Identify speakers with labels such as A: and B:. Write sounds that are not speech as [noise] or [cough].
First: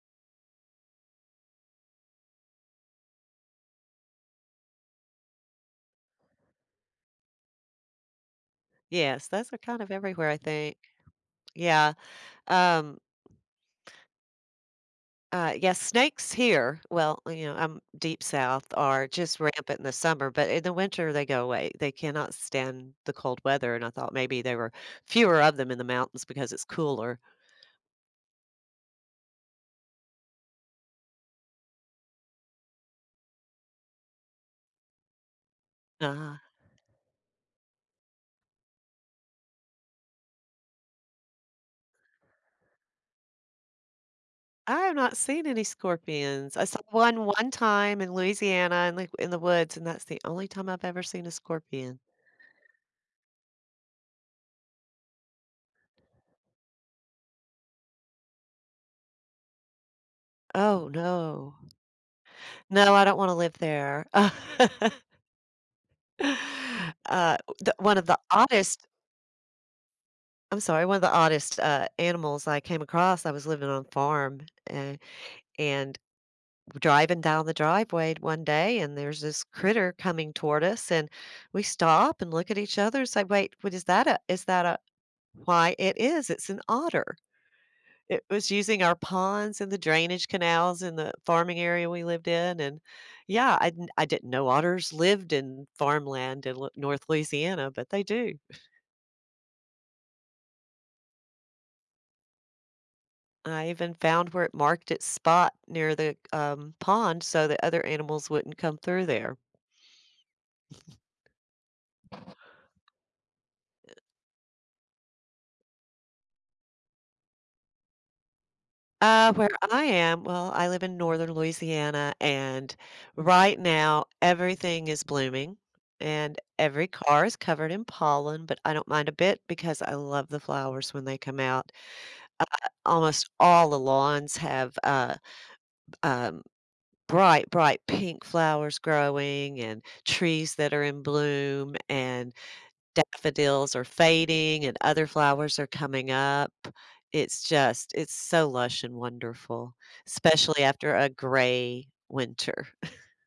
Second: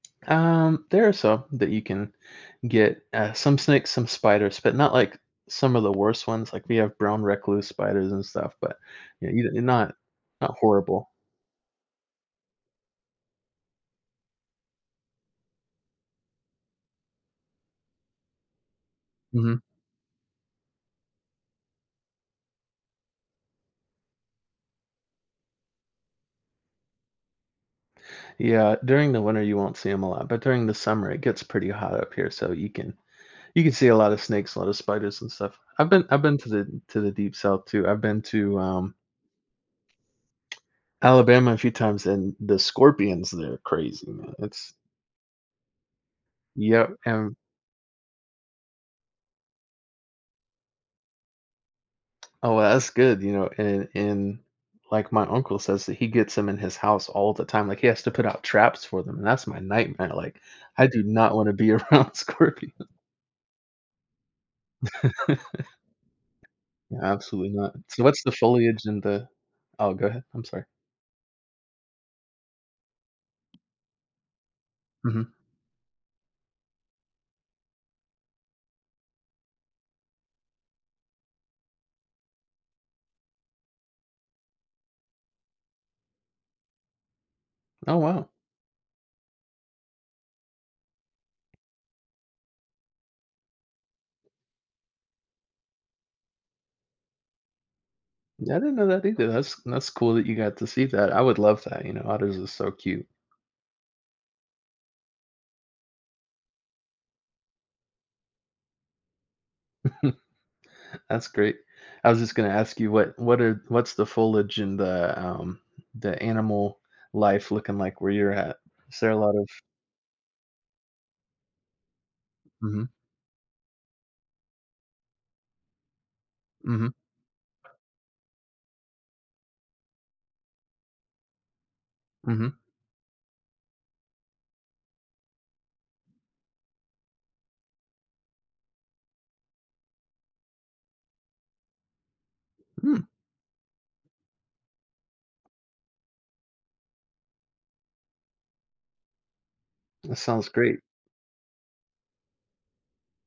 A: Um, there are some that you can get, uh, some snakes, some spiders, but not, like, some of the worst ones, like, we have brown recluse spiders and stuff, but
B: Yes,
A: you
B: those
A: you're
B: are kind of
A: not
B: everywhere, I
A: not, uh,
B: think.
A: horrible.
B: Yeah, um Uh, yes, snakes here, well, you know, um, deep South are just
A: Mhm.
B: rampant in the summer, but in the winter, they go away. They cannot stand the cold weather and I thought maybe there were fewer of them in the mountains because it's cooler.
A: Yeah, during the winter you won't see 'em a lot, but during the summer it gets pretty hot up here, so you can you can see a lotta snakes, a lotta spiders and stuff. I've been I've been
B: Uh.
A: to the to the deep South too. I've been to, um Alabama a few times and the scorpions, there crazy, man, it's
B: I have not seen any scorpions. I saw
A: Yeah,
B: 1
A: and
B: one time in Louisiana and, like in the woods, and that's the only time I've ever seen a scorpion.
A: Oh well, that's good, you know, and and, like, my uncle says that he gets 'em in his house all the time, like, he has to put out traps for them, and that's my nightmare, like, I
B: Oh
A: do not want to
B: no.
A: be around scorpion.
B: No, I don't wanna live there. [laughs]
A: [laughs]
B: Uh,
A: Absolutely
B: d
A: not.
B: one
A: So,
B: of the
A: what's the
B: oddest
A: foliage and the Oh, go ahead, I'm
B: I'm
A: sorry.
B: sorry, one of the oddest, uh, animals I came across. I was living on a farm, and
A: Mhm.
B: and driving down the driveway one day and there's this critter coming toward us, and we stop and look at each other and say, "Wait, what is that a is that a why it is, it's an otter."
A: Oh
B: It
A: wow.
B: was using our ponds and the drainage canals in the farming area we lived in, and yeah, I I didn't know otters lived in farmland in L North Louisiana, but they do.
A: Yeah, I
B: [chuckles]
A: didn't know that either. That's that's cool that you got to see that. I would love that, you know, otters are so cute.
B: I even found where it marked its spot near the, um, pond so that other animals wouldn't come through there.
A: [chuckles] That's great. I was just gonna ask you what what are what's the foliage in the, um, the animal life looking like where you're at? Is there a
B: Uh,
A: lot of
B: where I am, well, I live in Northern Louisiana, and
A: Mhm.
B: right now, everything is blooming, and every
A: Mhm.
B: car is covered in pollen, but I don't mind a bit because I love the flowers when they come out. Uh,
A: Mhm
B: almost all the lawns have, uh, um, bright, bright pink flowers growing, and trees that are in bloom, and
A: Mm.
B: daffodils are fading, and other flowers are coming up. It's just it's so lush and wonderful,
A: That sounds
B: especially
A: great.
B: after a gray winter. [chuckles]